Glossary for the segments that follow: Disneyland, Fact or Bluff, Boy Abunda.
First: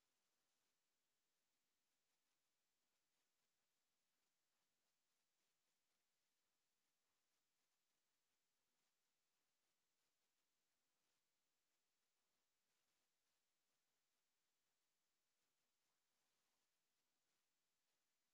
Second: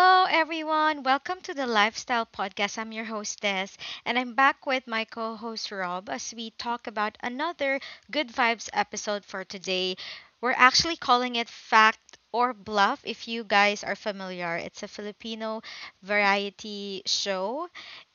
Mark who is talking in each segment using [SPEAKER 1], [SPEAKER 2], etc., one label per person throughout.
[SPEAKER 1] Hello, everyone. Welcome to the Lifestyle Podcast. I'm your hostess, and I'm back with my co host Rob as we talk about another Good Vibes episode for today. We're actually calling it Fact or Bluff if you guys are familiar. It's a Filipino variety show,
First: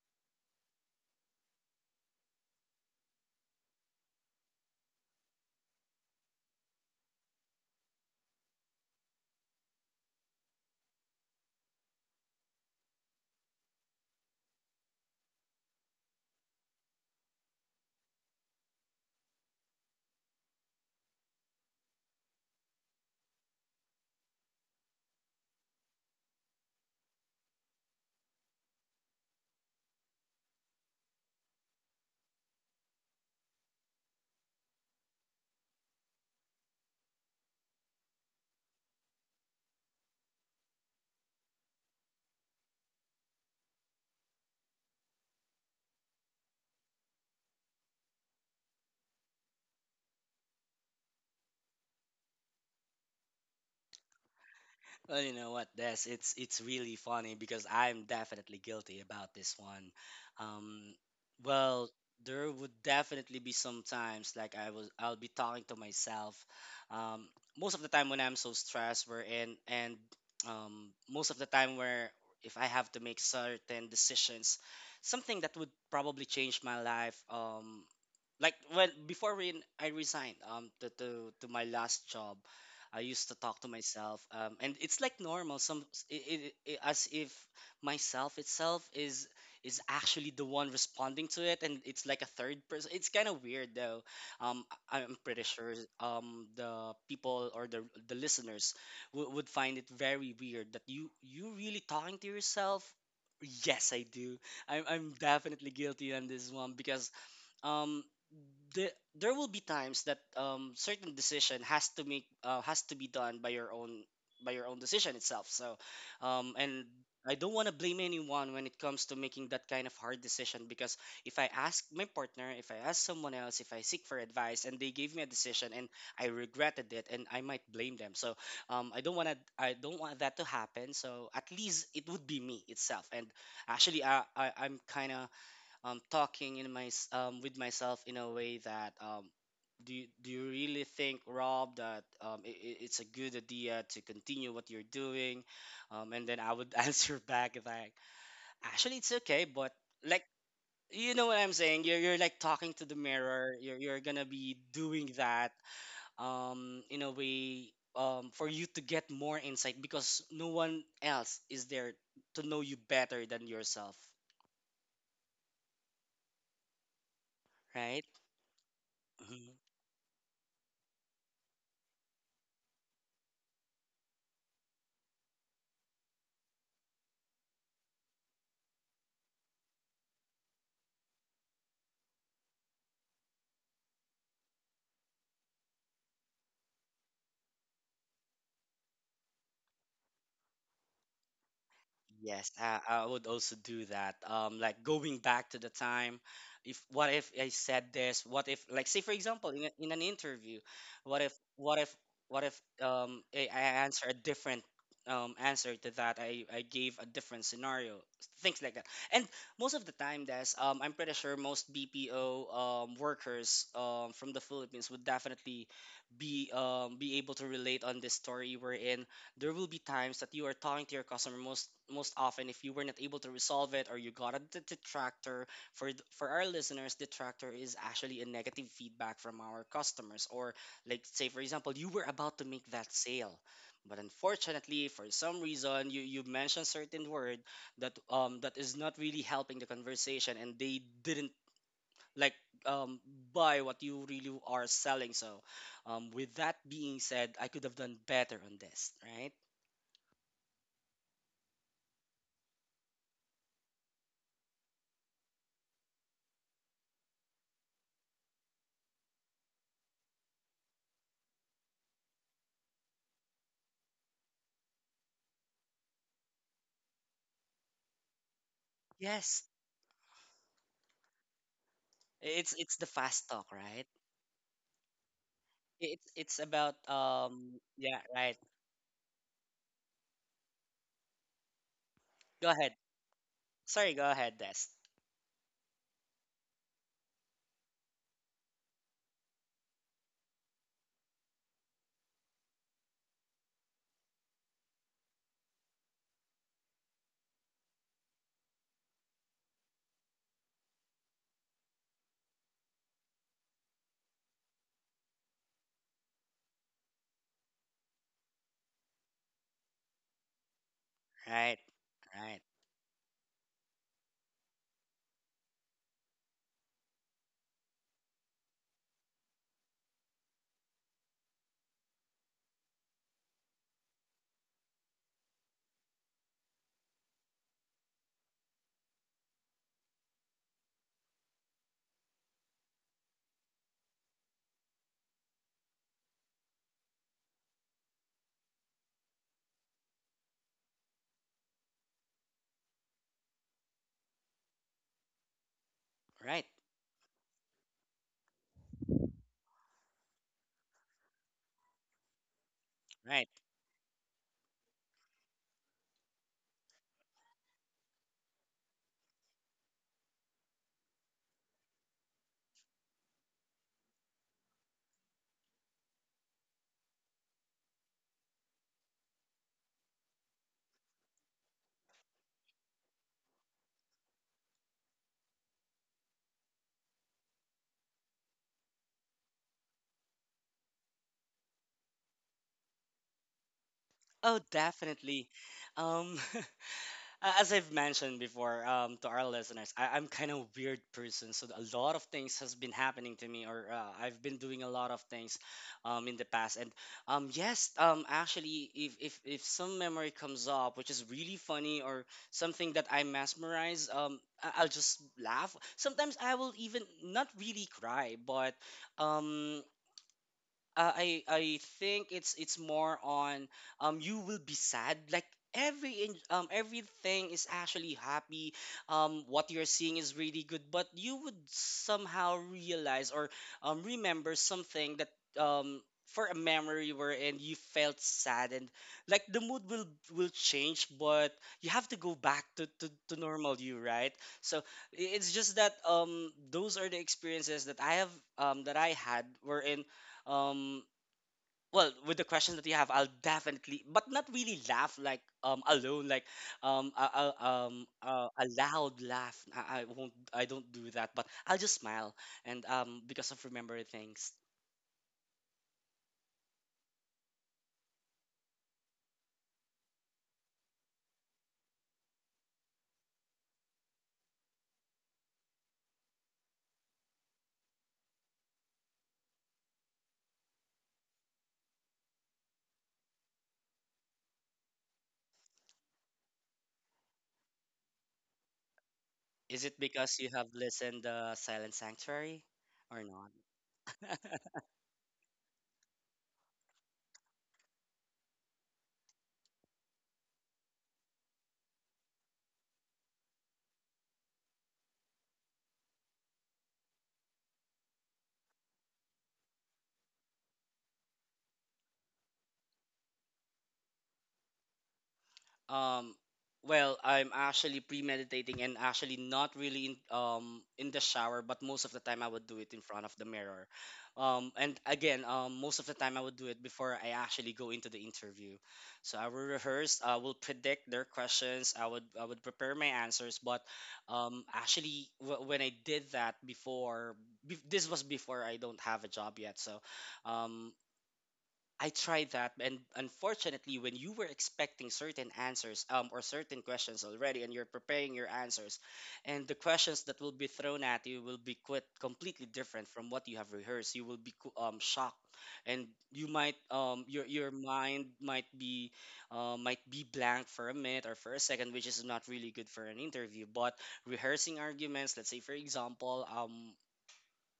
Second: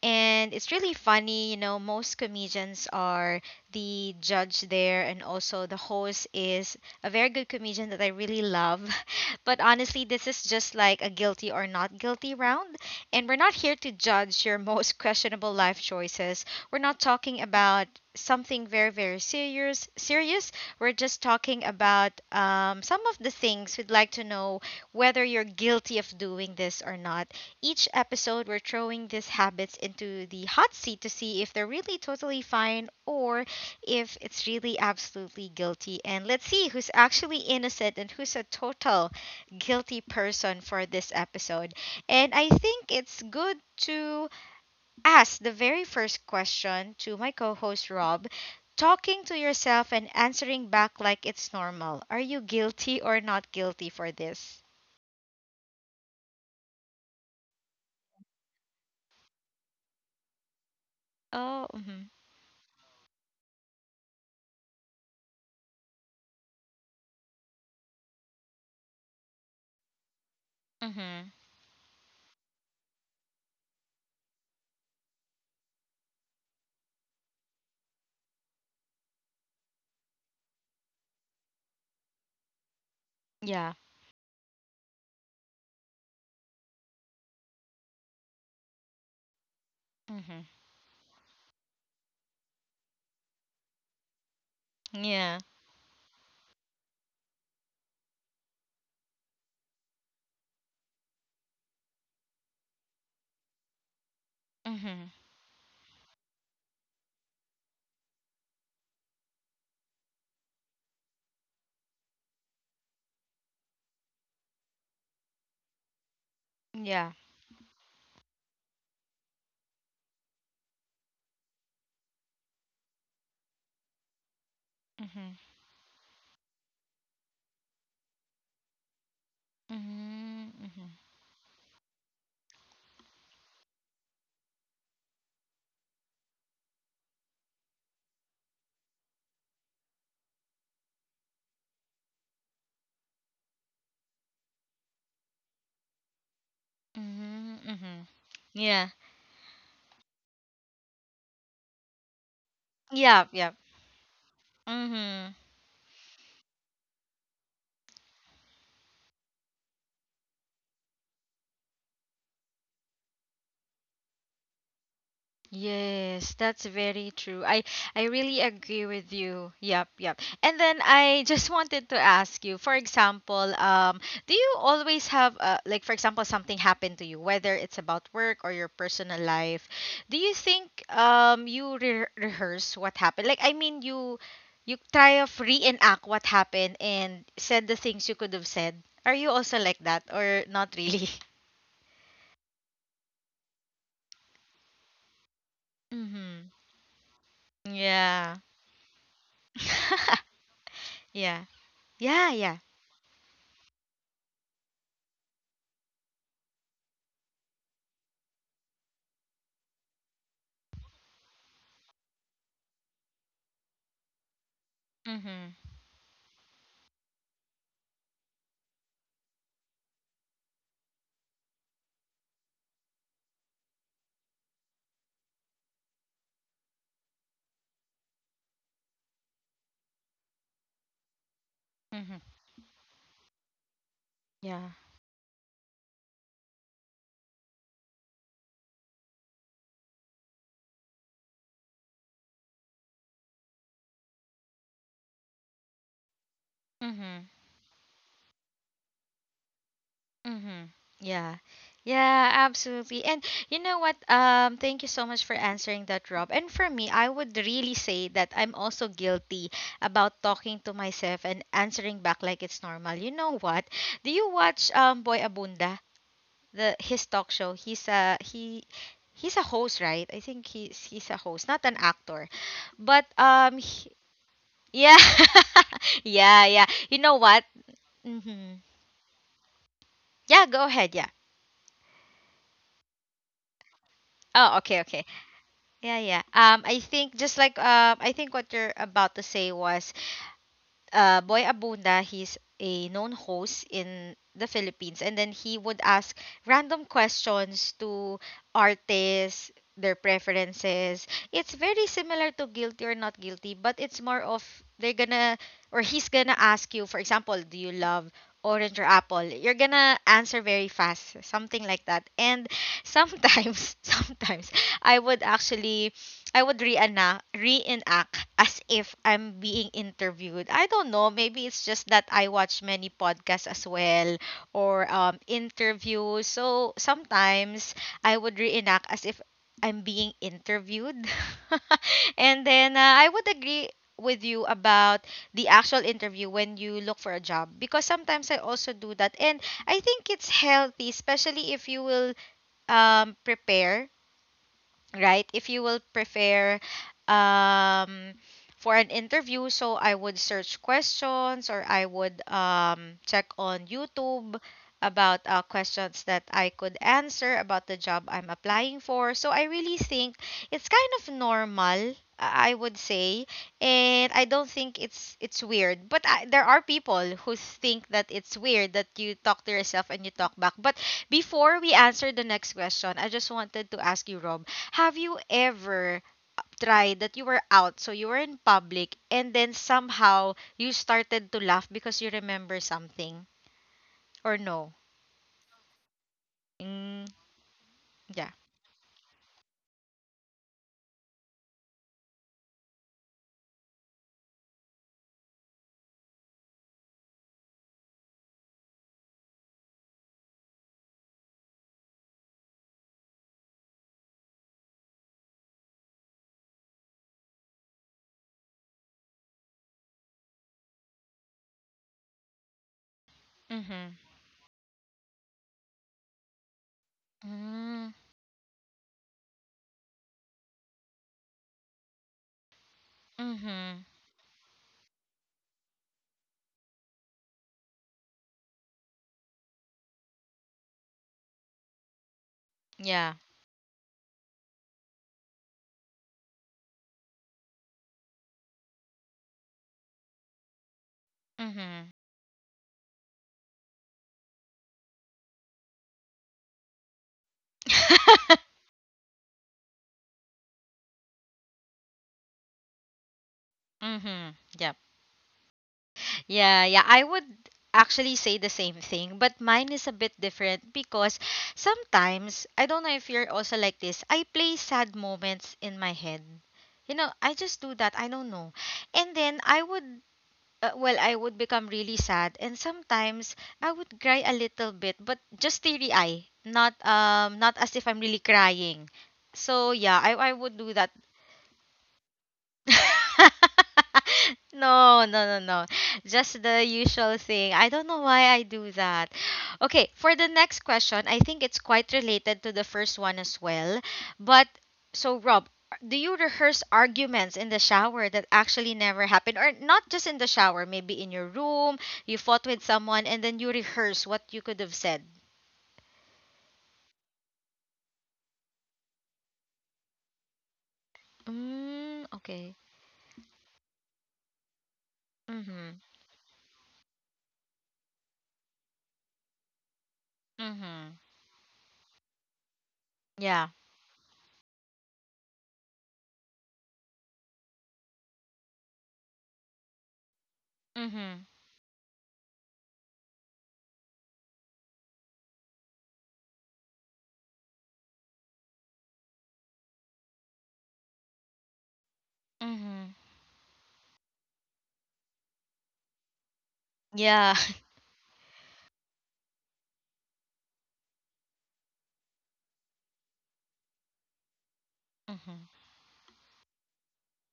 [SPEAKER 1] and it's really funny. You know, most comedians are the judge there, and also the host is a very good comedian that I really love. But honestly, this is just like a guilty or not guilty round. And we're not here to judge your most questionable life choices. We're not talking about something very, very serious. Serious. We're just talking about some of the things we'd like to know whether you're guilty of doing this or not. Each episode, we're throwing these habits into the hot seat to see if they're really totally fine or if it's really absolutely guilty. And let's see who's actually innocent and who's a total guilty person for this episode. And I think it's good to ask the very first question to my co host, Rob. Talking to yourself and answering back like it's normal. Are you guilty or not guilty for
[SPEAKER 2] Well,
[SPEAKER 1] this?
[SPEAKER 2] you know what, Des? It's really funny because I'm definitely guilty about this one. Um, well,
[SPEAKER 1] Oh,
[SPEAKER 2] there
[SPEAKER 1] mm-hmm.
[SPEAKER 2] would definitely be some times like I'll be talking to myself. Um, most of the time when I'm so stressed, where and most of the time
[SPEAKER 1] Mm-hmm.
[SPEAKER 2] where if I have to make certain decisions, something that would probably change my life. Like when before when I resigned to my last job I used to talk to myself,
[SPEAKER 1] Yeah.
[SPEAKER 2] and it's like normal. Some as if myself itself is actually the one
[SPEAKER 1] Mm-hmm.
[SPEAKER 2] responding to it, and it's like a third person. It's kind of weird though. Um, I'm pretty sure
[SPEAKER 1] Yeah.
[SPEAKER 2] the people or the listeners would find it very weird that you really talking to yourself. Yes, I do. I'm definitely
[SPEAKER 1] Mm-hmm.
[SPEAKER 2] guilty on this one because um there will be times that certain decision has to be done by your own decision itself, so and I don't want to
[SPEAKER 1] Yeah.
[SPEAKER 2] blame anyone when it comes to making that kind of hard decision, because if I ask my partner, if I ask someone else, if I seek for advice and they gave me a decision and
[SPEAKER 1] Mm-hmm.
[SPEAKER 2] I regretted it and I might blame them. So I don't want that to happen. So at
[SPEAKER 1] Mm-hmm.
[SPEAKER 2] least it would be me itself. And actually I'm kind of talking with myself in a way that do you really think, Rob, that it's a good idea to continue what you're doing? And then I would answer back like,
[SPEAKER 1] Mm-hmm. Mm-hmm.
[SPEAKER 2] actually it's okay,
[SPEAKER 1] Yeah.
[SPEAKER 2] but like, you know what I'm saying? You're like talking to the mirror. You're
[SPEAKER 1] Yeah.
[SPEAKER 2] you're
[SPEAKER 1] Yeah.
[SPEAKER 2] gonna be doing that
[SPEAKER 1] Mm-hmm.
[SPEAKER 2] in a way. For you to get more insight because no one else is there to know you better than yourself,
[SPEAKER 1] Yes, that's very
[SPEAKER 2] right?
[SPEAKER 1] true. I really agree with you. Yep, yep. And then I just wanted to ask you, for example, do you always have like for example something happened to you, whether it's about work or your personal life? Do you think you rehearse what happened? Like I mean, you try of reenact what happened and said the things you could have said. Are you also like that or not really?
[SPEAKER 2] Yes, I would also do that. Like going back to the time, if what if I
[SPEAKER 1] Mm-hmm.
[SPEAKER 2] said this? What if, like, say for
[SPEAKER 1] Yeah.
[SPEAKER 2] example, in an interview, what if, what if, what
[SPEAKER 1] yeah.
[SPEAKER 2] if,
[SPEAKER 1] Yeah,
[SPEAKER 2] I
[SPEAKER 1] yeah.
[SPEAKER 2] answer a different answer to that? I gave a different scenario, things like that. And most of the time, that's I'm pretty sure most BPO workers from the Philippines would definitely
[SPEAKER 1] Mhm.
[SPEAKER 2] be able to relate on this story we're in. There will be times that you are talking to your customer, most often if you were not able to resolve it or you got a detractor. For our listeners, detractor is actually a negative feedback from our customers. Or like, say for example, you were about to make that sale,
[SPEAKER 1] Mhm.
[SPEAKER 2] but unfortunately, for some reason,
[SPEAKER 1] Yeah.
[SPEAKER 2] you mentioned certain word that that is not really helping the conversation, and they didn't like um buy what you really are selling. So with that being said, I could have done better on
[SPEAKER 1] Mhm.
[SPEAKER 2] this, right?
[SPEAKER 1] Mhm. Yeah. Yeah, absolutely. And you know what? Thank you so much for answering that, Rob. And for me, I would really say that I'm also guilty about talking to myself and answering back like it's normal. You know what? Do you watch Boy Abunda? The his talk show. He's
[SPEAKER 2] Yes,
[SPEAKER 1] a he he's a host, right? I think he's he's a
[SPEAKER 2] it's the
[SPEAKER 1] host, not
[SPEAKER 2] fast
[SPEAKER 1] an
[SPEAKER 2] talk,
[SPEAKER 1] actor.
[SPEAKER 2] right?
[SPEAKER 1] But
[SPEAKER 2] It's
[SPEAKER 1] yeah.
[SPEAKER 2] about
[SPEAKER 1] yeah,
[SPEAKER 2] yeah,
[SPEAKER 1] yeah.
[SPEAKER 2] right.
[SPEAKER 1] You know what? Mhm. Yeah, go ahead.
[SPEAKER 2] Go
[SPEAKER 1] Yeah.
[SPEAKER 2] ahead. Sorry, go ahead, Des.
[SPEAKER 1] Oh, okay, okay. Yeah, yeah. I think just like I think what you're about to say was Boy Abunda, he's a known host in the Philippines, and then he would ask random questions to artists, their preferences. It's very similar to guilty or not guilty, but it's more of they're gonna or he's gonna ask you, for example, do you love orange or apple? You're gonna answer very fast,
[SPEAKER 2] Right,
[SPEAKER 1] something like that.
[SPEAKER 2] right,
[SPEAKER 1] And sometimes, sometimes I would actually I would reenact as if I'm being interviewed. I don't know, maybe it's just that I watch many podcasts as well or interviews. So sometimes I would reenact as if I'm being interviewed. And then I would agree with you about the actual interview when you look for a job because sometimes I also do that and I think it's healthy especially if you will prepare, right? If you
[SPEAKER 2] right,
[SPEAKER 1] will prepare um, for an interview, so I would search questions or I would
[SPEAKER 2] right.
[SPEAKER 1] check on YouTube about questions that I could answer about the job I'm applying for. So I really think it's kind of normal. I would say, and I don't think it's weird. But I, there are people who think that it's weird that you talk to yourself and you talk back. But before we answer the next question, I just wanted to ask you, Rob, have you ever tried that you were out, so you were in public, and then somehow you started to laugh because you remember something?
[SPEAKER 2] Oh,
[SPEAKER 1] Or
[SPEAKER 2] definitely.
[SPEAKER 1] no?
[SPEAKER 2] Um, as
[SPEAKER 1] Mm,
[SPEAKER 2] I've mentioned before,
[SPEAKER 1] yeah.
[SPEAKER 2] to our listeners, I'm kind of weird person. So a lot of things has been happening to me, or I've been doing a lot of things in the past. And yes, actually, if some memory comes up, which is really funny, or something that I mesmerize, I'll just laugh. Sometimes I will even not really cry, but um, I think it's more on you
[SPEAKER 1] Mm-hmm.
[SPEAKER 2] will be sad. Like everything is actually
[SPEAKER 1] Mm,
[SPEAKER 2] happy, what you're seeing is really good, but you would somehow realize or
[SPEAKER 1] mm-hmm.
[SPEAKER 2] remember something that um for a memory wherein you felt sad, and like the mood will change, but you have to go back to
[SPEAKER 1] Yeah.
[SPEAKER 2] normal you, right? So it's just that those are the experiences that I have, that I had, wherein um well,
[SPEAKER 1] Mm-hmm.
[SPEAKER 2] with the questions that you have, I'll definitely but not really laugh like alone, like um I, I'll, a loud laugh I won't, I don't do that, but I'll just smile, and because of remember things.
[SPEAKER 1] mm-hmm. Yeah, yeah. I would actually say the same thing, but mine is a bit different because sometimes, I don't know if you're also like this, I play sad moments in my head. You know, I just do that. I don't know. And then I would, well, I would become really sad. And sometimes I would cry a little bit, but just teary eye, not not as if I'm really crying.
[SPEAKER 2] Is it
[SPEAKER 1] So yeah,
[SPEAKER 2] because
[SPEAKER 1] I,
[SPEAKER 2] you have
[SPEAKER 1] I would do
[SPEAKER 2] listened
[SPEAKER 1] that.
[SPEAKER 2] silent sanctuary or not?
[SPEAKER 1] No, no, no, no. Just the usual thing. I don't know why I do that. Okay, for the next question, I think it's quite related to the first one as well. But so, Rob, do you rehearse arguments in the shower that actually never happened? Or not just in the shower, maybe in your room, you fought with someone and then you rehearse what you could have said?
[SPEAKER 2] Um, well, I'm actually premeditating, and actually not really in the shower, but most of the
[SPEAKER 1] Mm,
[SPEAKER 2] time I would
[SPEAKER 1] okay.
[SPEAKER 2] do it in front of the mirror. And again, most
[SPEAKER 1] Mm-hmm.
[SPEAKER 2] of the time I would do it before I actually go into the interview. So I will rehearse, I will predict
[SPEAKER 1] Mm-hmm.
[SPEAKER 2] their questions, I would prepare my answers.
[SPEAKER 1] Yeah.
[SPEAKER 2] But actually, when I did that before, this was before I don't have a job yet. So um,
[SPEAKER 1] Mm-hmm.
[SPEAKER 2] I tried that, and unfortunately, when you were expecting certain answers or certain questions already, and you're preparing your answers, and the questions that will be thrown at you will be quite completely different
[SPEAKER 1] Mm-hmm.
[SPEAKER 2] from what you have rehearsed. You will be shocked, and you might your
[SPEAKER 1] Yeah.
[SPEAKER 2] mind might be blank for a minute or for a second, which is not really good for an interview. But rehearsing arguments, let's say for
[SPEAKER 1] Mm-hmm.
[SPEAKER 2] example, um,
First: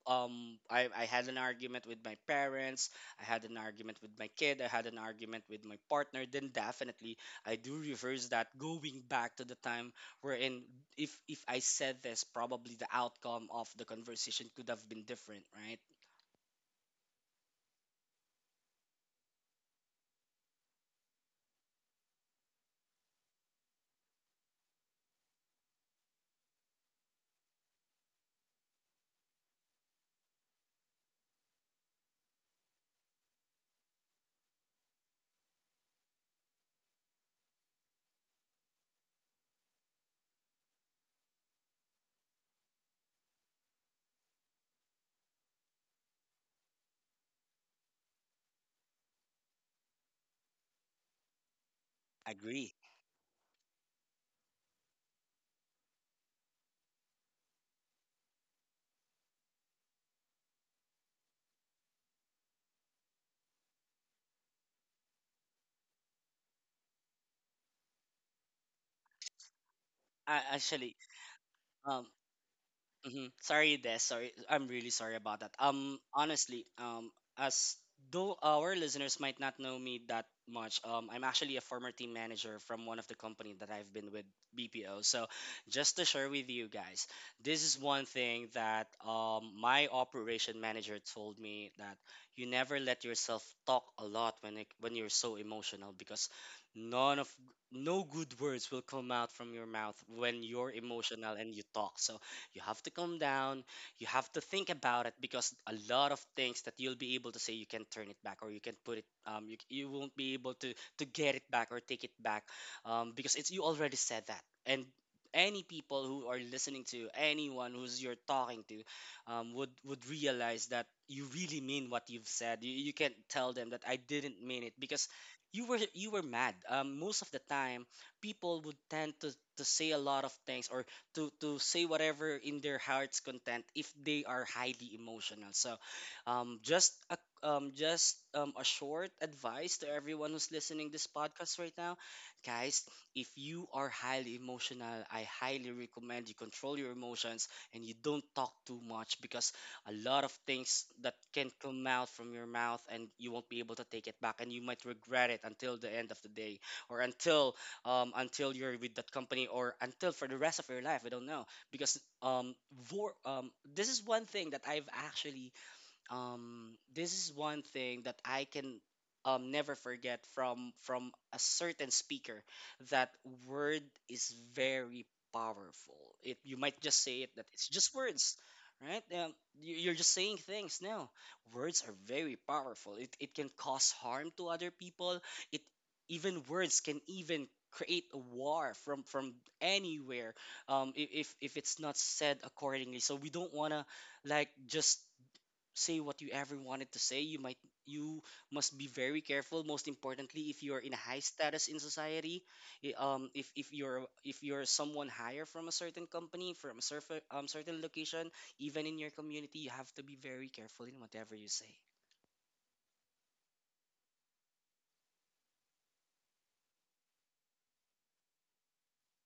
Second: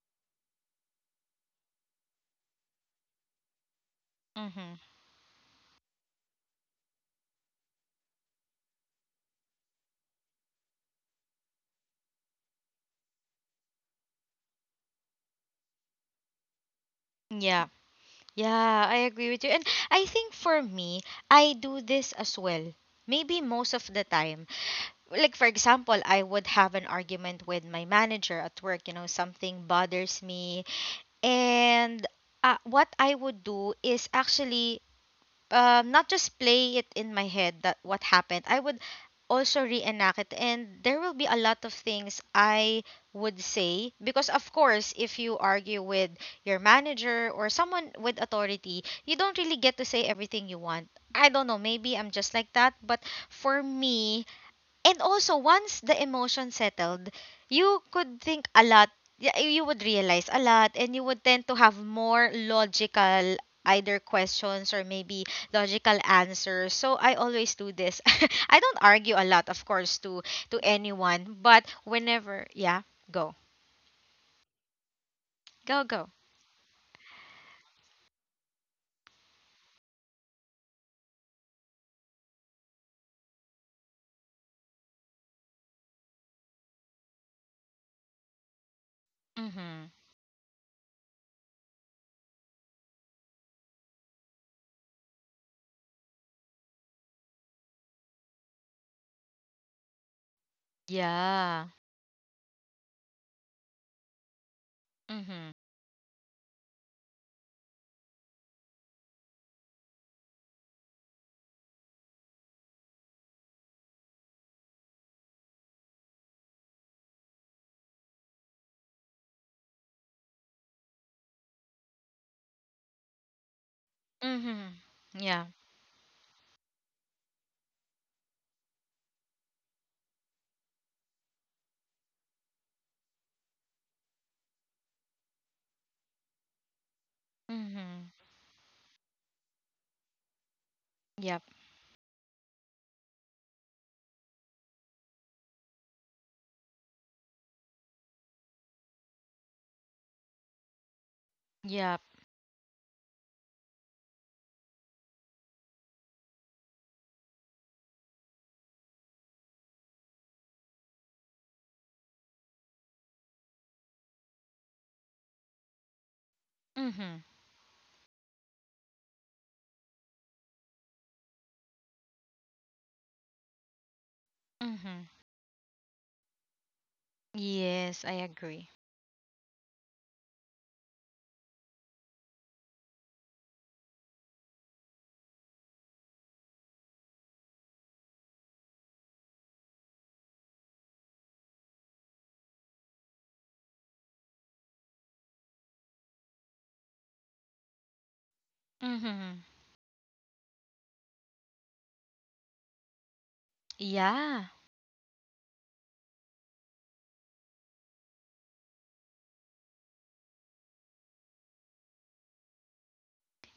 [SPEAKER 2] um I, I had an argument with my parents, I had an argument with my kid, I
[SPEAKER 1] Mm-hmm.
[SPEAKER 2] had an argument with my partner, then definitely I do reverse that, going back to the time wherein if I said this, probably the outcome of the conversation could have been different, right?
[SPEAKER 1] Yeah. Yeah, I agree with you. And I think for me, I do this as well. Maybe most of the time. Like for example, I would have an argument with my manager at work, you know, something bothers me and what I would do is actually not just play it in my head that what happened. I would also reenact it, and there will be a lot of things I would say because, of course, if you argue with your manager or someone with authority, you don't really get to say everything you want. I don't know, maybe I'm just like that,
[SPEAKER 2] Agree.
[SPEAKER 1] but for me, and also, once the emotion settled, you could think a lot, you would realize a lot, and you would tend to have more logical either questions or maybe logical answers. So I always do this. I don't argue a lot, of course, to
[SPEAKER 2] Actually,
[SPEAKER 1] anyone, but
[SPEAKER 2] um
[SPEAKER 1] whenever, yeah,
[SPEAKER 2] mm-hmm.
[SPEAKER 1] go,
[SPEAKER 2] Sorry, Des. Sorry, I'm really sorry about that.
[SPEAKER 1] go, go.
[SPEAKER 2] Honestly, as though our listeners might not know me that much, I'm actually a former team manager from one of the company that I've been with, BPO. So, just to share with you guys, this is one thing that my operation
[SPEAKER 1] Mhm.
[SPEAKER 2] manager told me that you never let yourself talk a lot when when you're so emotional because none of no good words will come out from your mouth when you're emotional and you talk. So you have to
[SPEAKER 1] Yeah.
[SPEAKER 2] calm down. You have to think about it because a lot of things that you'll
[SPEAKER 1] Mhm.
[SPEAKER 2] be able to say, you can turn it back or you can put it. You won't be able to get it back or take it back, because it's you already said that. And any people who are listening to anyone who's you're talking to, would realize that you really mean what you've said. You can't tell them that I didn't mean it because you were mad.
[SPEAKER 1] Mhm.
[SPEAKER 2] Most of the
[SPEAKER 1] Yeah.
[SPEAKER 2] time, people would tend to say a lot of things, or to say whatever in their heart's content if they are highly emotional. So, um, just a just a short advice to everyone who's listening
[SPEAKER 1] Mhm.
[SPEAKER 2] this podcast right now, guys. If you are highly
[SPEAKER 1] Yep.
[SPEAKER 2] emotional, I highly recommend you control your emotions and you don't talk too much, because a lot of things that can come out from your mouth and you won't be able to take it back, and you might regret
[SPEAKER 1] Yep.
[SPEAKER 2] it until the end of the day, or until you're with that company, or until for the rest of your life. I don't know because this is one thing that I've actually this is one thing that I can never forget from
[SPEAKER 1] Mhm.
[SPEAKER 2] a certain speaker, that word is very powerful. It, you might just say it that it's just words, right?
[SPEAKER 1] Mhm.
[SPEAKER 2] You're just saying things. No, words are very
[SPEAKER 1] Yes, I
[SPEAKER 2] powerful.
[SPEAKER 1] agree.
[SPEAKER 2] It can cause harm to other people. It, even words can even create a war from anywhere if it's not said accordingly, so we don't want to like just say what you ever wanted to say. You might you must be very careful. Most importantly, if you are in a high status in society, if you're
[SPEAKER 1] Mm-hmm.
[SPEAKER 2] someone higher from a certain company, from a certain certain location, even in your community, you
[SPEAKER 1] Yeah.
[SPEAKER 2] have to be very careful in whatever you say.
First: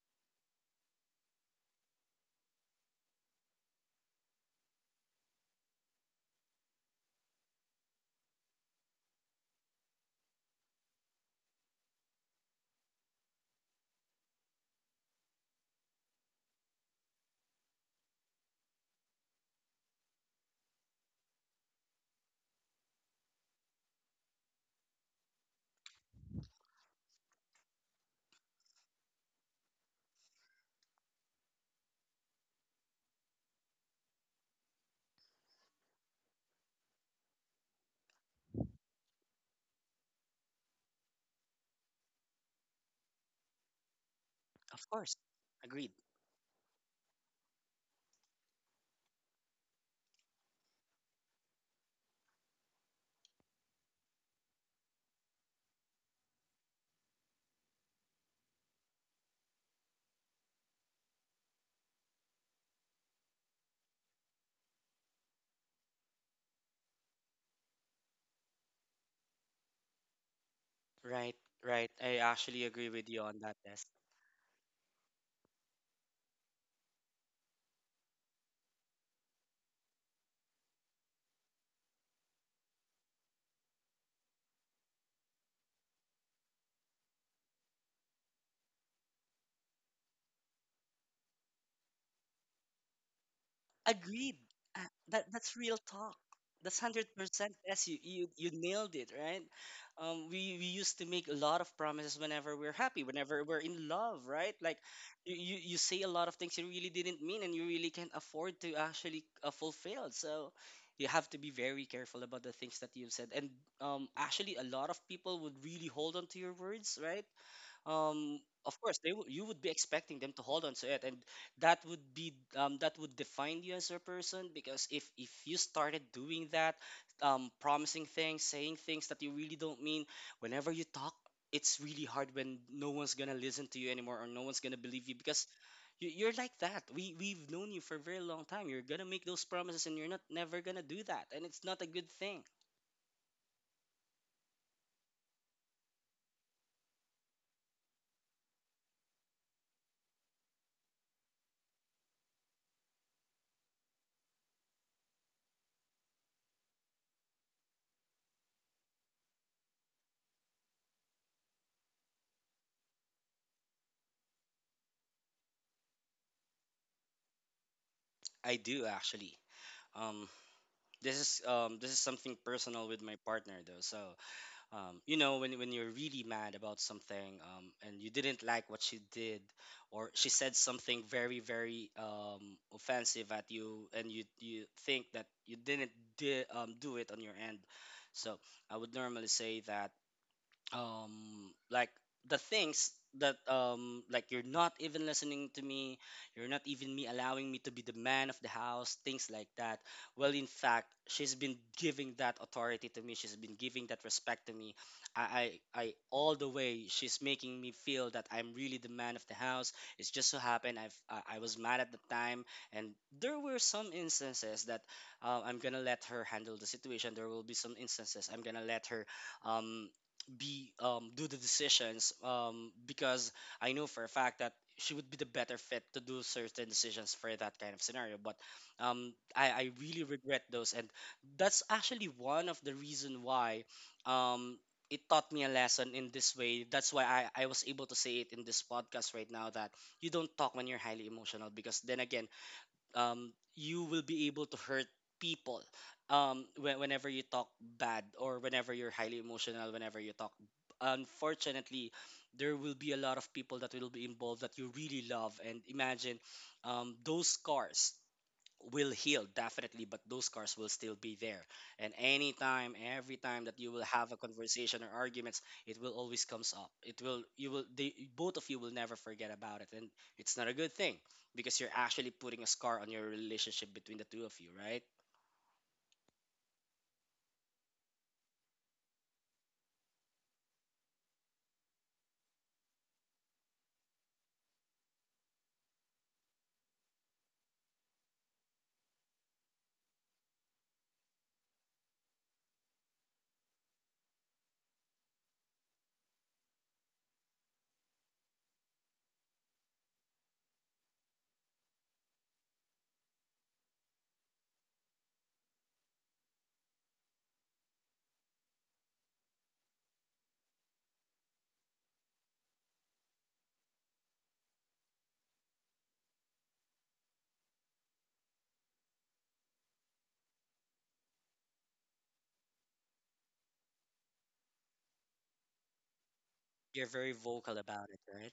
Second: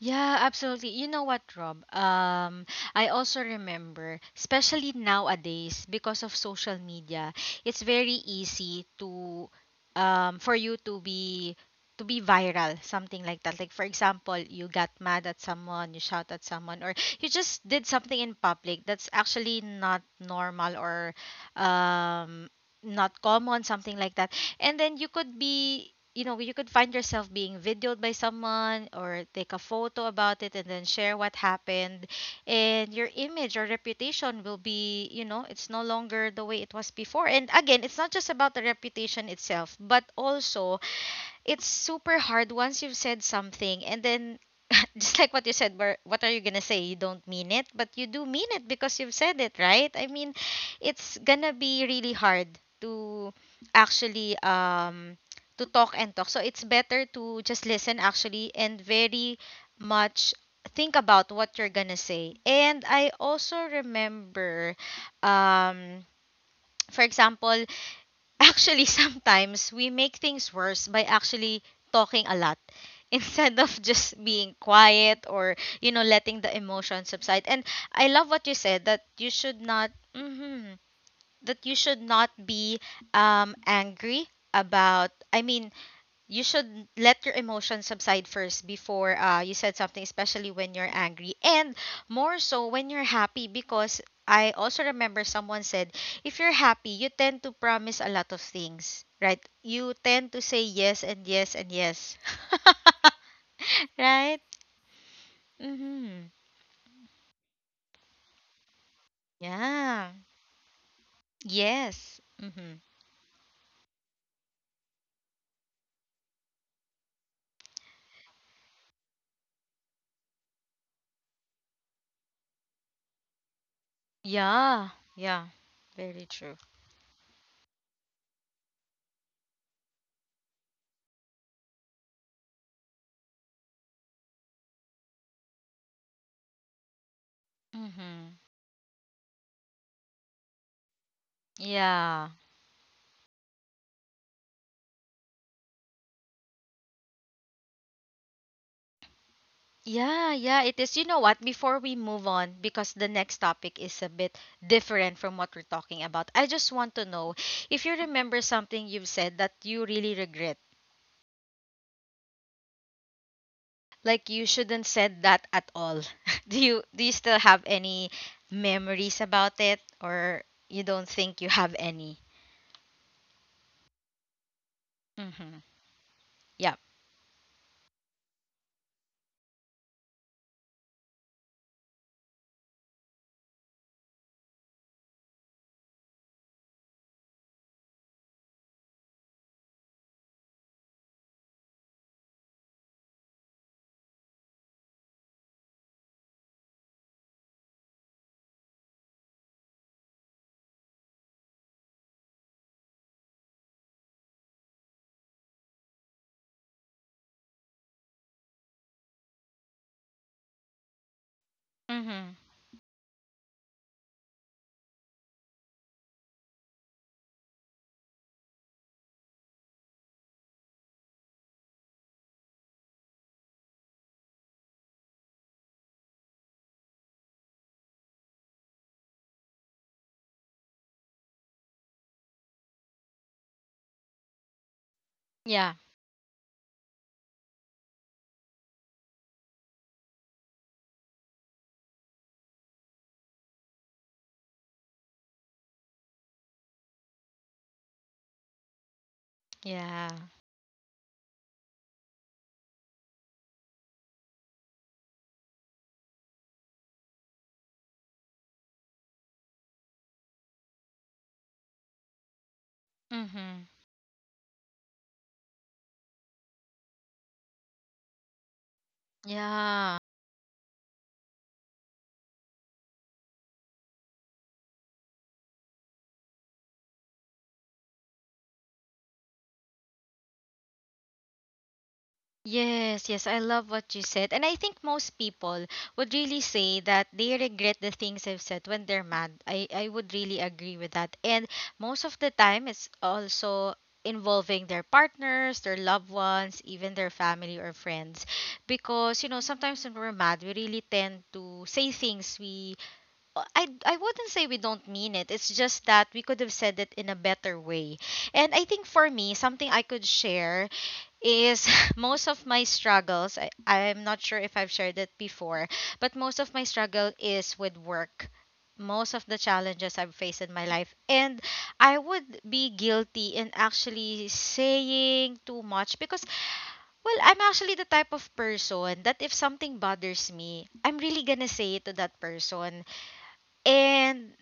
[SPEAKER 1] Yeah, absolutely. You know what, Rob? I also remember, especially nowadays, because of social media, it's very easy to for you to be viral, something like that. Like for example, you got mad at someone, you shout at someone, or you just did something in public that's actually not normal or um not common, something like that. And then you could be, you know, you could find yourself being videoed by someone or take a photo about it and then share what happened, and your image or reputation will be, you know, it's no longer the way it was before, and again, it's not just about the reputation itself but also it's super hard once you've said
[SPEAKER 2] Of course,
[SPEAKER 1] something and
[SPEAKER 2] agreed.
[SPEAKER 1] then just like what you said, where what are you going to say? You don't mean it, but you do mean it because you've said it, right? I mean, it's going to be really hard to actually to talk and talk, so it's better to just listen actually and very much think about what you're going to say. And I also remember um for example, actually, sometimes we make things
[SPEAKER 2] Right,
[SPEAKER 1] worse by
[SPEAKER 2] right.
[SPEAKER 1] actually
[SPEAKER 2] I
[SPEAKER 1] talking a
[SPEAKER 2] actually
[SPEAKER 1] lot
[SPEAKER 2] agree with you on that.
[SPEAKER 1] instead of just being quiet or, you know, letting the emotion subside. And I love what you said that you should not mhm, that you should not be angry about. I mean, you should let your emotions subside first before you said something, especially when you're angry, and more so when you're happy. Because I also remember someone said, if you're happy, you tend to promise a lot of things,
[SPEAKER 2] Agreed.
[SPEAKER 1] right?
[SPEAKER 2] Uh,
[SPEAKER 1] You tend
[SPEAKER 2] that
[SPEAKER 1] to say
[SPEAKER 2] that's real
[SPEAKER 1] yes and
[SPEAKER 2] talk.
[SPEAKER 1] yes and yes,
[SPEAKER 2] That's 100%. Yes, you
[SPEAKER 1] right?
[SPEAKER 2] nailed it, right? We
[SPEAKER 1] Mm-hmm.
[SPEAKER 2] used to make a lot of promises whenever we're happy, whenever we're in love,
[SPEAKER 1] Yeah.
[SPEAKER 2] right? Like you say a lot of things
[SPEAKER 1] Yes.
[SPEAKER 2] you really
[SPEAKER 1] Mm-hmm.
[SPEAKER 2] didn't mean, and you really can't afford to actually fulfill. So you have to be very careful about the things that you've said. And actually, a lot of people would really hold on to your words, right? um of course,
[SPEAKER 1] Yeah.
[SPEAKER 2] you would be
[SPEAKER 1] Yeah.
[SPEAKER 2] expecting them to hold
[SPEAKER 1] Very
[SPEAKER 2] on to
[SPEAKER 1] true.
[SPEAKER 2] it, and that would define you as a person, because if you started doing that, promising things, saying things that you really don't mean whenever you talk, it's really hard when
[SPEAKER 1] Mm-hmm.
[SPEAKER 2] no one's gonna listen to you anymore, or no one's gonna believe you, because you're like,
[SPEAKER 1] Yeah.
[SPEAKER 2] that we've known you for a very long time, you're gonna make those promises and you're not never gonna do that, and it's not a good thing.
[SPEAKER 1] Yeah, yeah, it is. You know what? Before we move on, because the next topic is a bit different from what we're talking about, I just want to know if you remember something you've said that you really regret. Like you shouldn't said that at all. Do you still have any memories about it or you don't think you have any?
[SPEAKER 2] I do, actually.
[SPEAKER 1] Mhm. Yeah.
[SPEAKER 2] This is something personal with my partner though, so you know, when you're really mad about something, and you didn't like what she did, or she said something very, very offensive at you, and you think that you didn't do it on your end, so I would normally say that, um like, the things that, like, you're not even listening to me, you're not even me allowing me to be the man of the house, things like that. Well, in fact, she's been giving that authority to me, she's been giving that respect to me. I all the
[SPEAKER 1] Mhm.
[SPEAKER 2] way, she's making me feel that I'm really the man of the house. It's just so happened I was mad at the time, and there were some instances that, I'm gonna let her handle the situation, there will be some instances I'm gonna let her, um be do the decisions, because I know for a fact that she would be the better fit to do certain decisions for that kind of scenario. But I really
[SPEAKER 1] Yeah.
[SPEAKER 2] regret those, and that's actually one of the reason why, um, it taught me a lesson in this way. That's why I was able to say it in this podcast right now that you don't talk when you're highly emotional, because then again, you will be able
[SPEAKER 1] Yeah.
[SPEAKER 2] to hurt people, whenever you talk bad, or whenever you're highly emotional, whenever you talk. Unfortunately, there will be a lot of people that will be involved that you really love. And imagine those scars
[SPEAKER 1] Mhm.
[SPEAKER 2] will heal definitely, but those scars will still be there, and anytime, every time that you will have a
[SPEAKER 1] Yeah.
[SPEAKER 2] conversation or arguments, it will always comes up, it will you will they, both of you will never forget about it, and it's not a good thing, because you're actually putting a scar on your relationship between the two of you, right?
[SPEAKER 1] Yes, yes, I love what you said. And I think most people would really say that they regret the things they've said when they're mad. I would really agree with that. And most of the time, it's also involving their partners, their loved ones, even their family or friends. Because, you know, sometimes when we're mad, we really tend to say things we I wouldn't say we don't mean it. It's just that we could have said it in a better way. And I think for me, something I could share is most of my struggles. I'm not sure if I've shared it before, but most of my struggle is with work. Most of the challenges I've faced in my life. And I would be guilty in actually saying too much because, well, I'm actually the type of person that if something bothers me, I'm really gonna say it to that person
[SPEAKER 2] You're very vocal about it,
[SPEAKER 1] and
[SPEAKER 2] right?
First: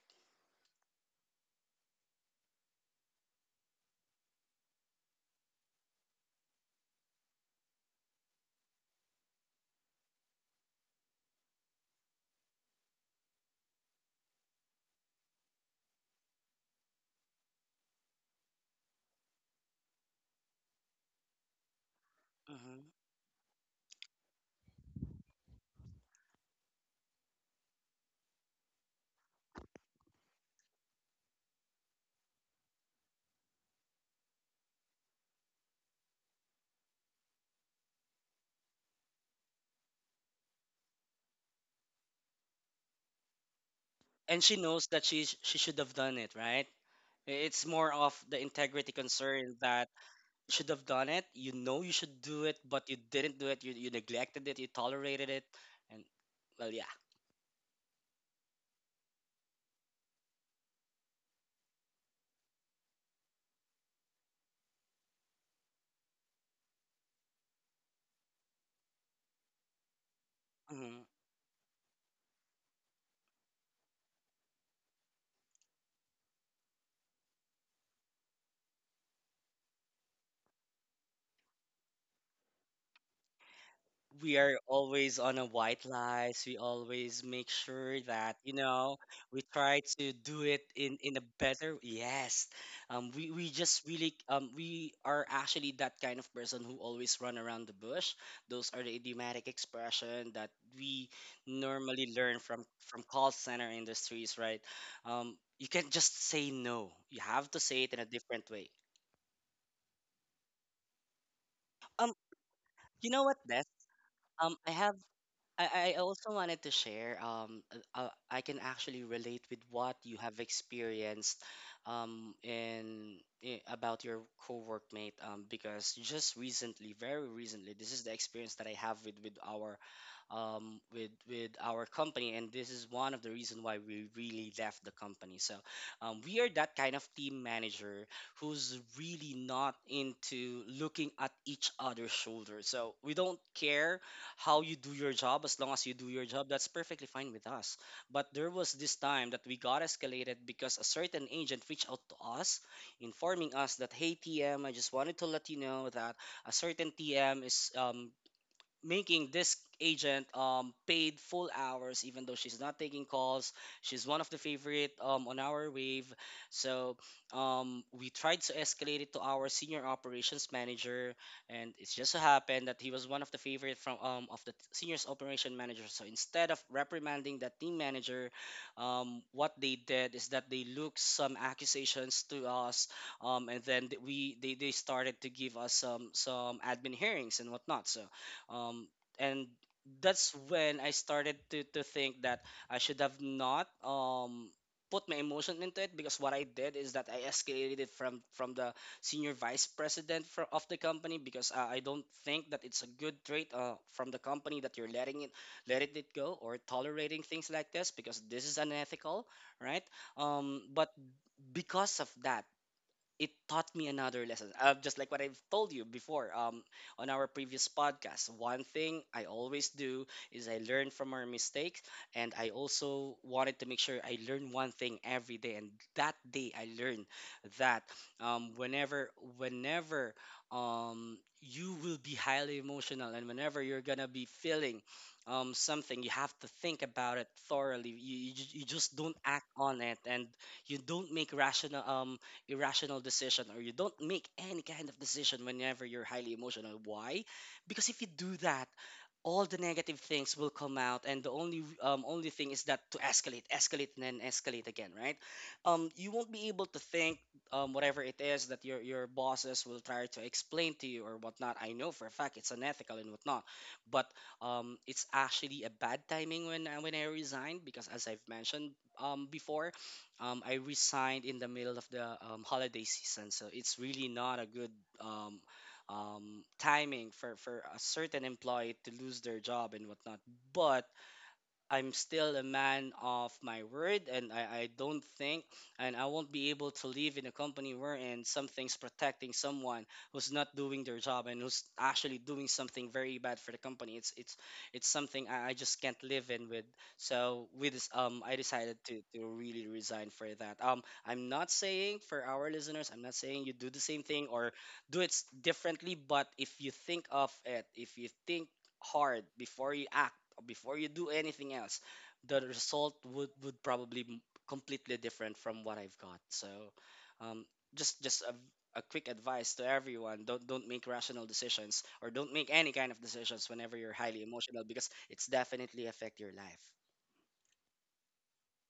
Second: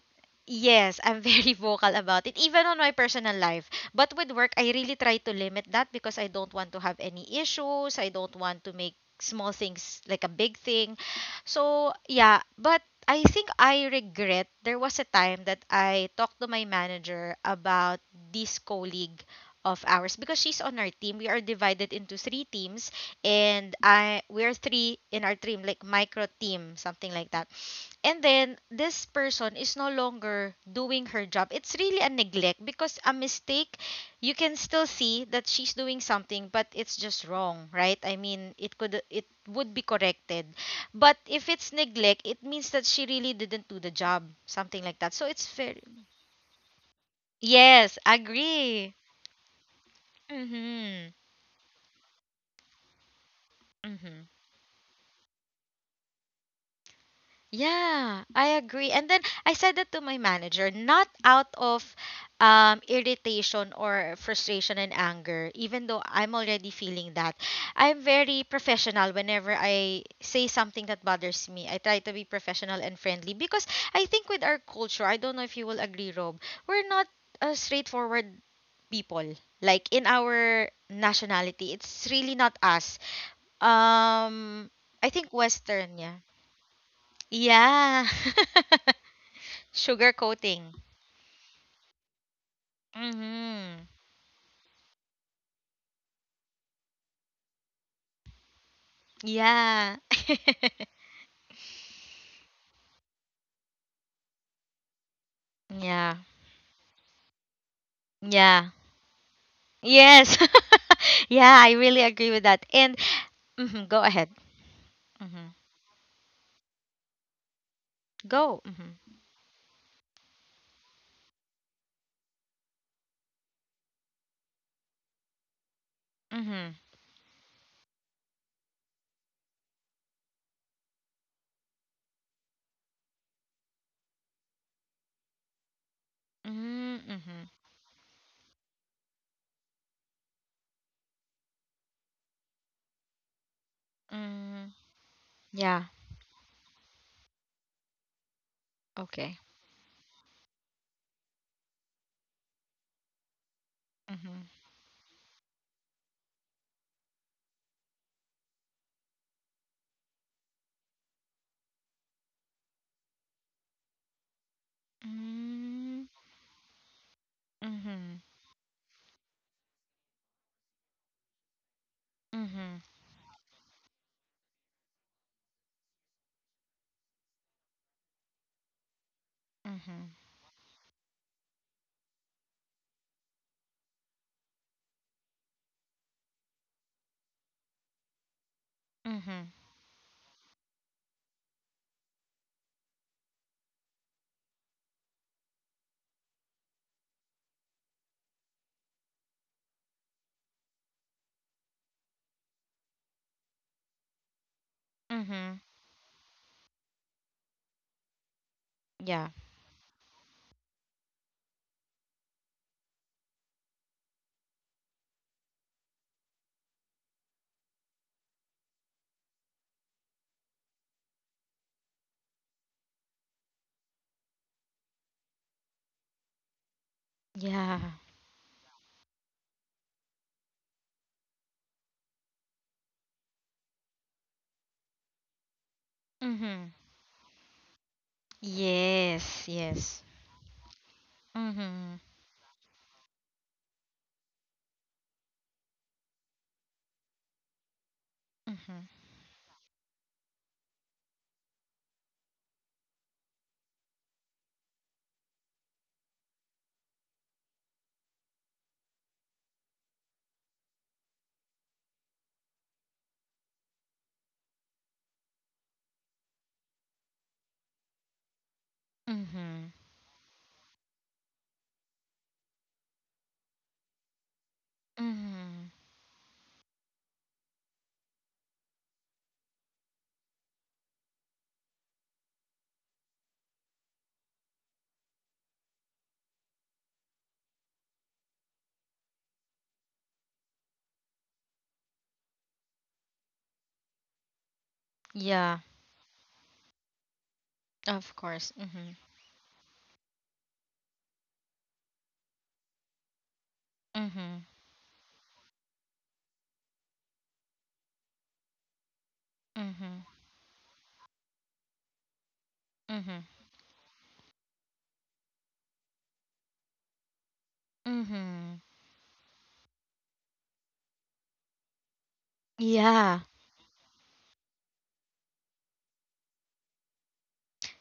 [SPEAKER 1] yes, I'm very vocal about it, even on my personal life. But with work, I really try to limit that because I don't want to have any issues. I don't want to make small things like a big thing. So, yeah, but I think I regret there was a time that I talked to my manager about this colleague of ours because she's on our team. We are divided into three
[SPEAKER 2] Hmm.
[SPEAKER 1] teams and I we're three in our team like micro team, something like that. And then this person is no longer doing her job. It's really a neglect because a mistake, you can still see that she's doing something, but it's just wrong, right? I mean, it could it would be corrected. But if it's neglect, it means that she really didn't do the
[SPEAKER 2] And
[SPEAKER 1] job,
[SPEAKER 2] she knows
[SPEAKER 1] something
[SPEAKER 2] that
[SPEAKER 1] like that. So
[SPEAKER 2] she
[SPEAKER 1] it's
[SPEAKER 2] should have
[SPEAKER 1] very.
[SPEAKER 2] done it, right? It's more of
[SPEAKER 1] Yes,
[SPEAKER 2] the integrity
[SPEAKER 1] agree.
[SPEAKER 2] concern that should have done it.
[SPEAKER 1] Mhm.
[SPEAKER 2] You know you should do it, but you didn't do it. You neglected
[SPEAKER 1] Mhm.
[SPEAKER 2] it. You tolerated it, and, well, yeah.
[SPEAKER 1] Yeah, I agree. And then I said that to my manager, not out of irritation or frustration and anger, even though I'm already feeling that. I'm very professional whenever I say
[SPEAKER 2] Mm-hmm.
[SPEAKER 1] something that bothers me. I try to be professional and friendly because I think with our culture, I don't know if you will agree, Rob, we're not straightforward people. Like in our nationality, it's really not us.
[SPEAKER 2] We are always
[SPEAKER 1] Um,
[SPEAKER 2] on a
[SPEAKER 1] I
[SPEAKER 2] white
[SPEAKER 1] think
[SPEAKER 2] lies. We
[SPEAKER 1] Western, yeah.
[SPEAKER 2] always make sure that, you
[SPEAKER 1] Yeah.
[SPEAKER 2] know, we try to do it
[SPEAKER 1] Sugar
[SPEAKER 2] in a
[SPEAKER 1] coating.
[SPEAKER 2] better. Yes, we just really,
[SPEAKER 1] Mm-hmm.
[SPEAKER 2] we are actually that kind of person who always run around the bush. Those are the idiomatic expression that
[SPEAKER 1] Yeah.
[SPEAKER 2] we normally learn from call center industries, right? You can't just say no.
[SPEAKER 1] yeah.
[SPEAKER 2] You have to say it in a different way.
[SPEAKER 1] Yeah. Yes.
[SPEAKER 2] Um,
[SPEAKER 1] yeah, I really
[SPEAKER 2] you
[SPEAKER 1] agree
[SPEAKER 2] know
[SPEAKER 1] with
[SPEAKER 2] what,
[SPEAKER 1] that.
[SPEAKER 2] Des?
[SPEAKER 1] And
[SPEAKER 2] Um, I
[SPEAKER 1] mhm, go
[SPEAKER 2] have
[SPEAKER 1] ahead.
[SPEAKER 2] I also
[SPEAKER 1] Hmm.
[SPEAKER 2] wanted to share. I can actually relate
[SPEAKER 1] Go.
[SPEAKER 2] with
[SPEAKER 1] Hmm.
[SPEAKER 2] what you have experienced, um, in, about your co-workmate. Because just recently, very
[SPEAKER 1] Hmm.
[SPEAKER 2] recently, this is the experience that I have with our, with our company, and this is one of the reason why we really left the company. So, we are that kind of team manager
[SPEAKER 1] Hmm.
[SPEAKER 2] who's really not into looking at each other's shoulders. So we don't care how you do your job,
[SPEAKER 1] Hmm.
[SPEAKER 2] as long as you do your job that's
[SPEAKER 1] Yeah.
[SPEAKER 2] perfectly fine with us. But there was this time that we got
[SPEAKER 1] Okay.
[SPEAKER 2] escalated because a certain agent reached out to us informing us that, hey, TM, I just wanted to
[SPEAKER 1] Hmm.
[SPEAKER 2] let you know that a certain TM is, making this agent, paid full hours even though she's not taking calls. She's one of the favorite, on our wave.
[SPEAKER 1] Mm.
[SPEAKER 2] So we tried to escalate
[SPEAKER 1] Mm-hmm.
[SPEAKER 2] it to our senior operations manager, and it's just so happened that he was one of the
[SPEAKER 1] Mm-hmm.
[SPEAKER 2] favorite from of the seniors operation manager, so instead of reprimanding that team manager, what they did is that they looked
[SPEAKER 1] Mm-hmm.
[SPEAKER 2] some accusations to us, and then, they started to give us some admin hearings and whatnot, so, um, and
[SPEAKER 1] Mm-hmm.
[SPEAKER 2] that's when I started to think that I should have not, put my emotion into it, because what I did is that I escalated it from the senior vice president of the company, because I don't think that it's a good trait, from the company that you're letting it go
[SPEAKER 1] Mm-hmm.
[SPEAKER 2] or tolerating things like this, because this is unethical, right?
[SPEAKER 1] Yeah.
[SPEAKER 2] But because of that, it taught me another lesson. Just like what I've told you before, on our previous podcast, one thing I always do is I learn from our mistakes, and I also wanted to make sure I learn one thing every day. And that day, I learned that, um,
[SPEAKER 1] Yeah.
[SPEAKER 2] whenever, whenever, you will be highly emotional, and whenever you're gonna be feeling, something, you have to think about it
[SPEAKER 1] Hmm.
[SPEAKER 2] thoroughly. You just don't act on it, and
[SPEAKER 1] Yes.
[SPEAKER 2] you
[SPEAKER 1] Yes.
[SPEAKER 2] don't make rational
[SPEAKER 1] Hmm.
[SPEAKER 2] irrational decision, or you don't make any kind of decision whenever you're highly emotional. Why? Because if you do that, all the
[SPEAKER 1] Hmm.
[SPEAKER 2] negative things will come out, and the only thing is that to escalate, escalate, and then escalate again, right? You won't be able to think, whatever it is that your bosses will try to explain to you or whatnot. I know for a fact it's unethical and whatnot, but it's actually a bad timing, when I resigned, because as I've mentioned, before, I
[SPEAKER 1] Hmm.
[SPEAKER 2] resigned in the middle of the, holiday season, so it's really not a good, um,
[SPEAKER 1] Mm-hmm.
[SPEAKER 2] timing for a certain employee to lose their job and whatnot. But I'm still a man of my word, and I don't think, and I won't be able to live in a company wherein something's protecting someone who's not doing their job and who's actually doing something very bad for the company. It's something I just can't live in
[SPEAKER 1] Yeah,
[SPEAKER 2] with. So with this, I decided to
[SPEAKER 1] of
[SPEAKER 2] to
[SPEAKER 1] course.
[SPEAKER 2] really
[SPEAKER 1] Mm-hmm.
[SPEAKER 2] resign for that. I'm not saying, for our listeners, I'm not saying you do the same thing or do it
[SPEAKER 1] Mm-hmm.
[SPEAKER 2] differently, but if you think of it, if you think hard before you act, before you
[SPEAKER 1] Mm-hmm.
[SPEAKER 2] do anything else, the result would probably
[SPEAKER 1] Mm-hmm.
[SPEAKER 2] completely different from what I've got, so, um, just a quick
[SPEAKER 1] Mm-hmm.
[SPEAKER 2] advice to everyone: don't make rational decisions or don't make any kind of decisions whenever you're
[SPEAKER 1] Yeah.
[SPEAKER 2] highly emotional, because it's definitely affect your life.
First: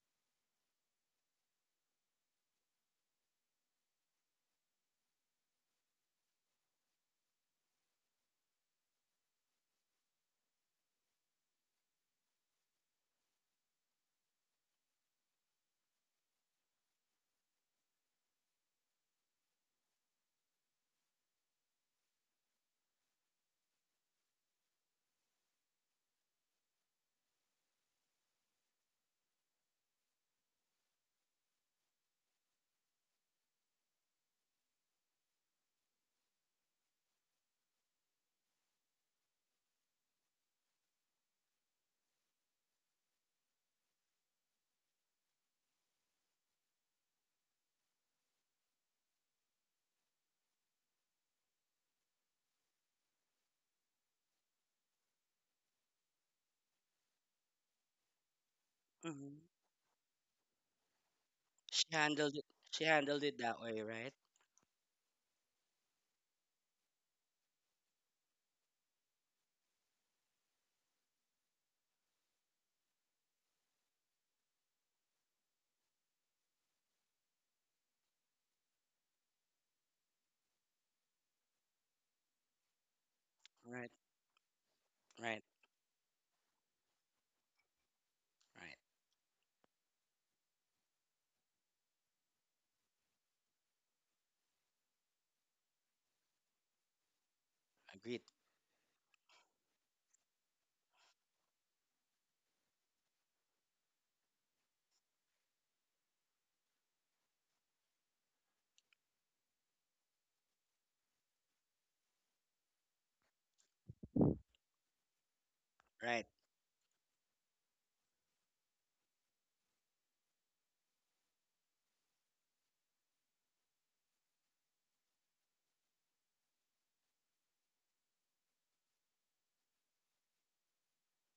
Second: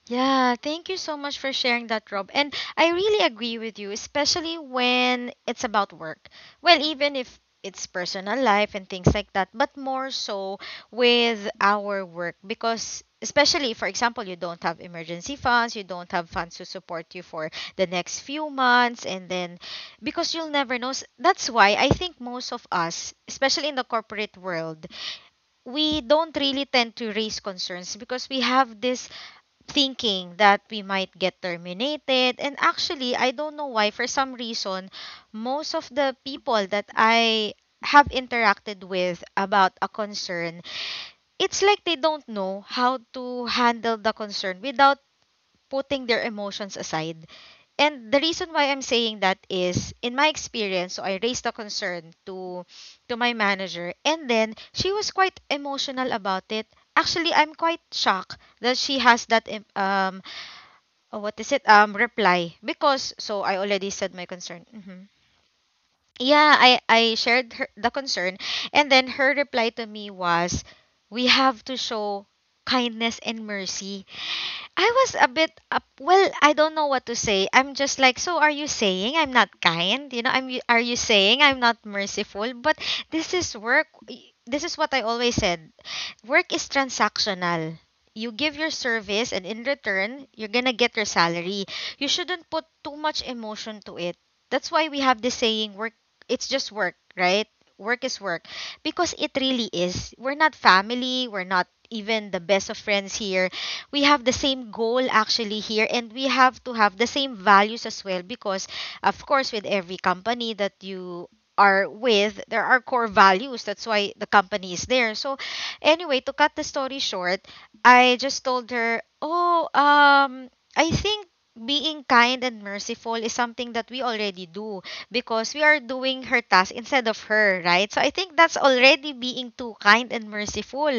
[SPEAKER 1] Yeah, thank you so much for sharing that, Rob. And I really agree with you, especially when it's about work. Well, even if it's personal life and things like that, but more so with our work because, especially for example, you don't have emergency funds, you don't have funds to support you for the next few months, and then because you'll never know. S- that's why I think most of us, especially in the corporate world, we don't really tend to raise concerns because we have this thinking that we might get terminated. And actually, I don't know why, for some reason, most of the people that I have interacted with about a concern, it's like they don't know how to handle the concern without putting their emotions aside. And the reason why I'm saying that is in my experience, so I raised a concern to my manager and then she was quite emotional about it. Actually, I'm quite shocked that she has
[SPEAKER 2] Hmm.
[SPEAKER 1] that em- oh, what is it?
[SPEAKER 2] she handled
[SPEAKER 1] Reply
[SPEAKER 2] it she
[SPEAKER 1] because so
[SPEAKER 2] handled
[SPEAKER 1] I
[SPEAKER 2] it that
[SPEAKER 1] already
[SPEAKER 2] way,
[SPEAKER 1] said my
[SPEAKER 2] right?
[SPEAKER 1] concern. Hmm. Yeah, I shared her, the concern, and then her reply to me was, "We have to show kindness and mercy." I was a bit up. Well, I don't know what to say. I'm just like, so are you saying I'm not kind? You know, I'm. Y- Are you saying I'm not merciful? But this is
[SPEAKER 2] Right.
[SPEAKER 1] work. Y- This is what I
[SPEAKER 2] Right.
[SPEAKER 1] always said. Work is transactional. You
[SPEAKER 2] Right.
[SPEAKER 1] give your service, and in return, you're gonna get your salary. You shouldn't put too much emotion to it. That's why we have this saying, work. It's just work, right?
[SPEAKER 2] Agreed.
[SPEAKER 1] Work is work, because it really is. We're not family. We're not even the best of friends here. We have the same goal actually here, and we have to have the same values as well, because of course with every company that you are with there are core values. That's why the company is there. So
[SPEAKER 2] Right.
[SPEAKER 1] anyway, to cut the story short, I just told her, oh, I think being kind and merciful is something that we already do because we are doing her task instead of her, right? So I think that's already being too kind and merciful.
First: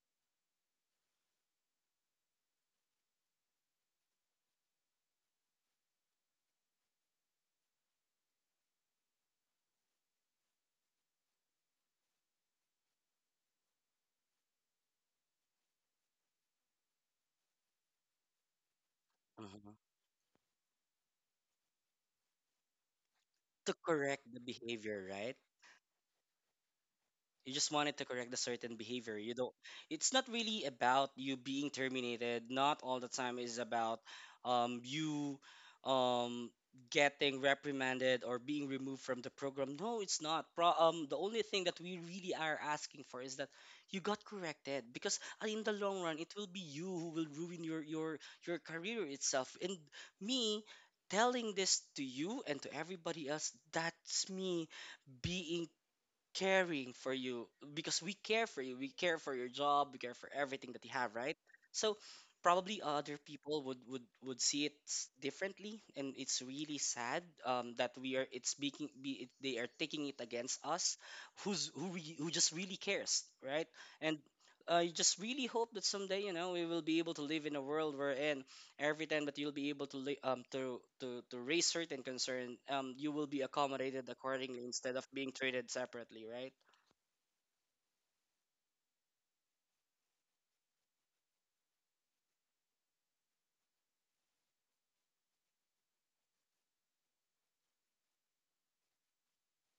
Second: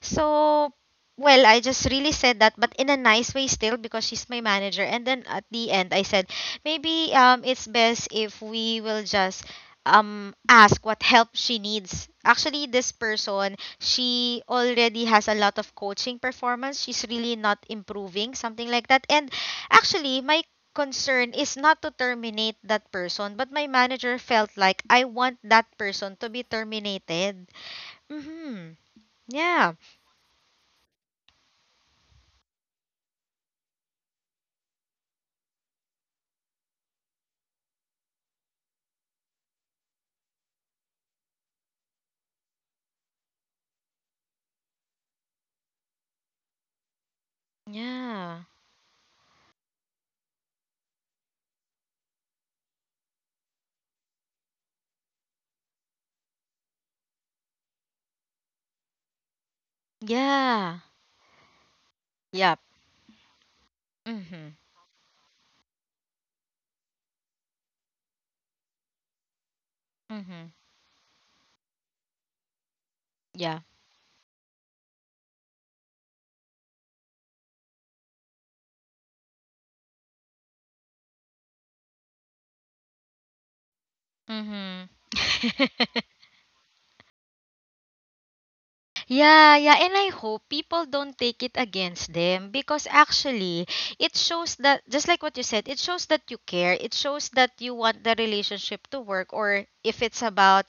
[SPEAKER 1] So, well, I just really said that, but in a nice way still because she's my manager. And then at the end, I said, maybe it's best if we will just ask what help she needs. Actually, this person, she already has a lot of coaching performance. She's really not improving, something like that. And
[SPEAKER 2] uh
[SPEAKER 1] actually, my concern is not to terminate that person, but my manager
[SPEAKER 2] to
[SPEAKER 1] felt
[SPEAKER 2] correct
[SPEAKER 1] like
[SPEAKER 2] the
[SPEAKER 1] I want
[SPEAKER 2] behavior,
[SPEAKER 1] that
[SPEAKER 2] right?
[SPEAKER 1] person to be terminated.
[SPEAKER 2] You just wanted to
[SPEAKER 1] Mhm.
[SPEAKER 2] correct a certain behavior.
[SPEAKER 1] Yeah.
[SPEAKER 2] You don't. It's not really about you being terminated. Not all the time is about, you, um, getting reprimanded or being removed from the program. No, it's not. The only thing that we really are asking for is that you got corrected, because in the long run, it will be you who will ruin
[SPEAKER 1] Yeah.
[SPEAKER 2] your career itself. And me telling this to you and to everybody else, that's me being caring for you, because we care for you. We care for your job. We
[SPEAKER 1] Yeah.
[SPEAKER 2] care for everything that you have, right?
[SPEAKER 1] Yep.
[SPEAKER 2] So probably other people
[SPEAKER 1] Mhm.
[SPEAKER 2] would see it differently, and it's really sad, that we are it's being be, it, they are
[SPEAKER 1] Mhm.
[SPEAKER 2] taking it against us, who just really
[SPEAKER 1] Yeah.
[SPEAKER 2] cares, right? And I just really hope that someday, we will be able to live in a world wherein every time that you'll be able to raise certain concern, you will be
[SPEAKER 1] Mhm.
[SPEAKER 2] accommodated accordingly, instead of being treated separately, right?
[SPEAKER 1] yeah, yeah, and I hope people don't take it against them because actually it shows that, just like what you said, it shows that you care. It shows that you want the relationship to work, or if it's about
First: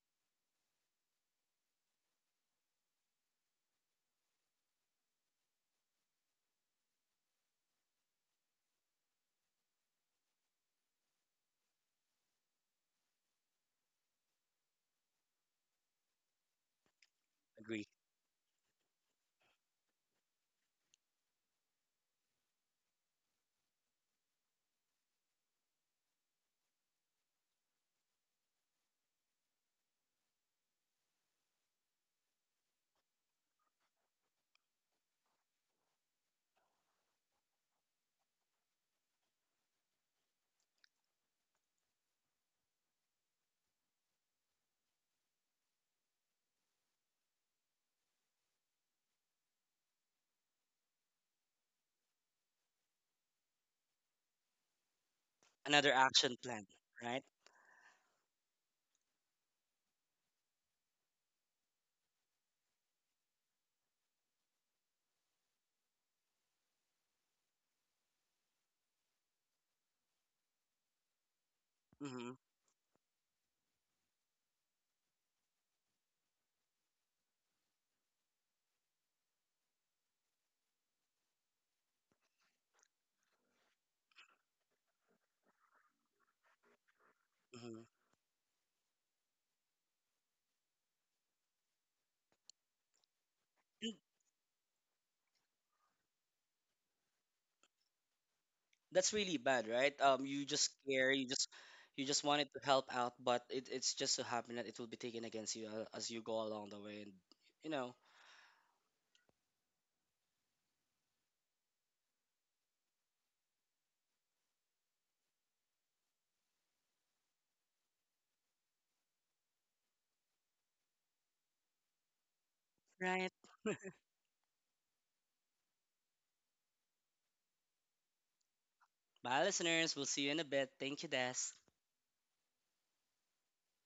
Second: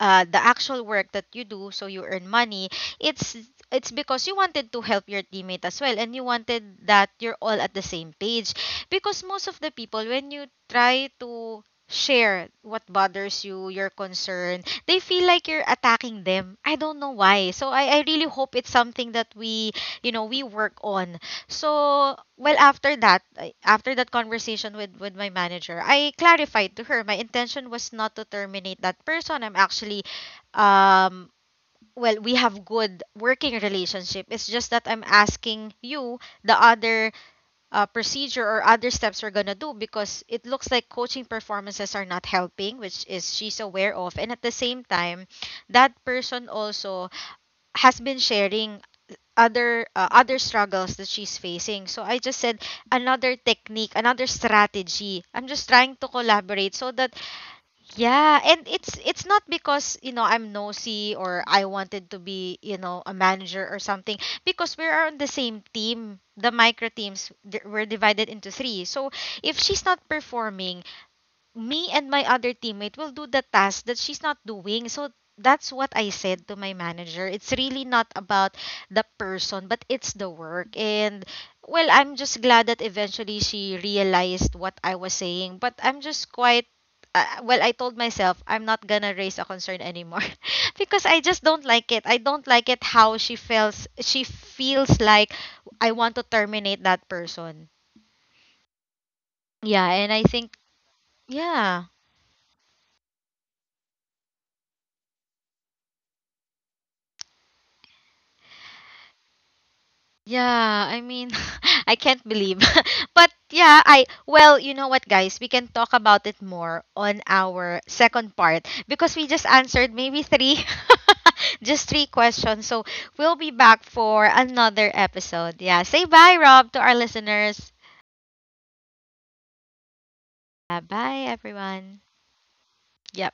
[SPEAKER 1] the actual work that you do so you earn money, it's it's because you wanted to help your teammate as well and you wanted that you're all at the same page. Because most of the people, when you try to share what bothers you, your concern, they feel like you're attacking them. I don't know why. So
[SPEAKER 2] Agree.
[SPEAKER 1] I really hope it's something that we, you know, we work on. So, well, after that, I- after that conversation with my manager, I clarified to her my intention was not to terminate that person. I'm actually, um, well, we have good working relationship. It's just that I'm asking you the other procedure or other steps we're gonna do because it looks like coaching performances are not helping, which is she's aware of, and at the same time, that person also has been sharing other other struggles that she's facing. So I just said, another technique, another strategy. I'm just trying to collaborate
[SPEAKER 2] Another
[SPEAKER 1] so that
[SPEAKER 2] action plan, right?
[SPEAKER 1] yeah, and it's not because, you know, I'm nosy or I wanted to be, you know, a manager or something, because we are on the same team. The micro teams th- We're divided into three. So if she's not performing, me and my other
[SPEAKER 2] Mm-hmm,
[SPEAKER 1] teammate will do the task that she's not doing. So that's what I said to my manager. It's really not about the person, but it's the work. And well, I'm just glad that eventually she realized what I was saying. But I'm just quite well, I
[SPEAKER 2] mm-hmm.
[SPEAKER 1] told myself I'm not gonna raise a concern anymore because I just don't like it. I don't like it how she
[SPEAKER 2] And
[SPEAKER 1] feels. She feels like I want to terminate that person.
[SPEAKER 2] that's really bad, right?
[SPEAKER 1] Yeah,
[SPEAKER 2] You
[SPEAKER 1] and I
[SPEAKER 2] just
[SPEAKER 1] think
[SPEAKER 2] care, you just
[SPEAKER 1] yeah.
[SPEAKER 2] wanted to help out, but it's just so happen that it will be taken against you, as you go along the way, and, you know,
[SPEAKER 1] Yeah, I mean, I can't believe. but yeah, I well, you know what guys, we can talk about it more on our second part because we just answered maybe 3 just 3
[SPEAKER 2] right.
[SPEAKER 1] questions. So, we'll be back for another episode. Yeah, say bye Rob to our listeners.
[SPEAKER 2] Bye, listeners. We'll see you in a bit. Thank you, Des.
[SPEAKER 1] Yeah, bye everyone. Yeah.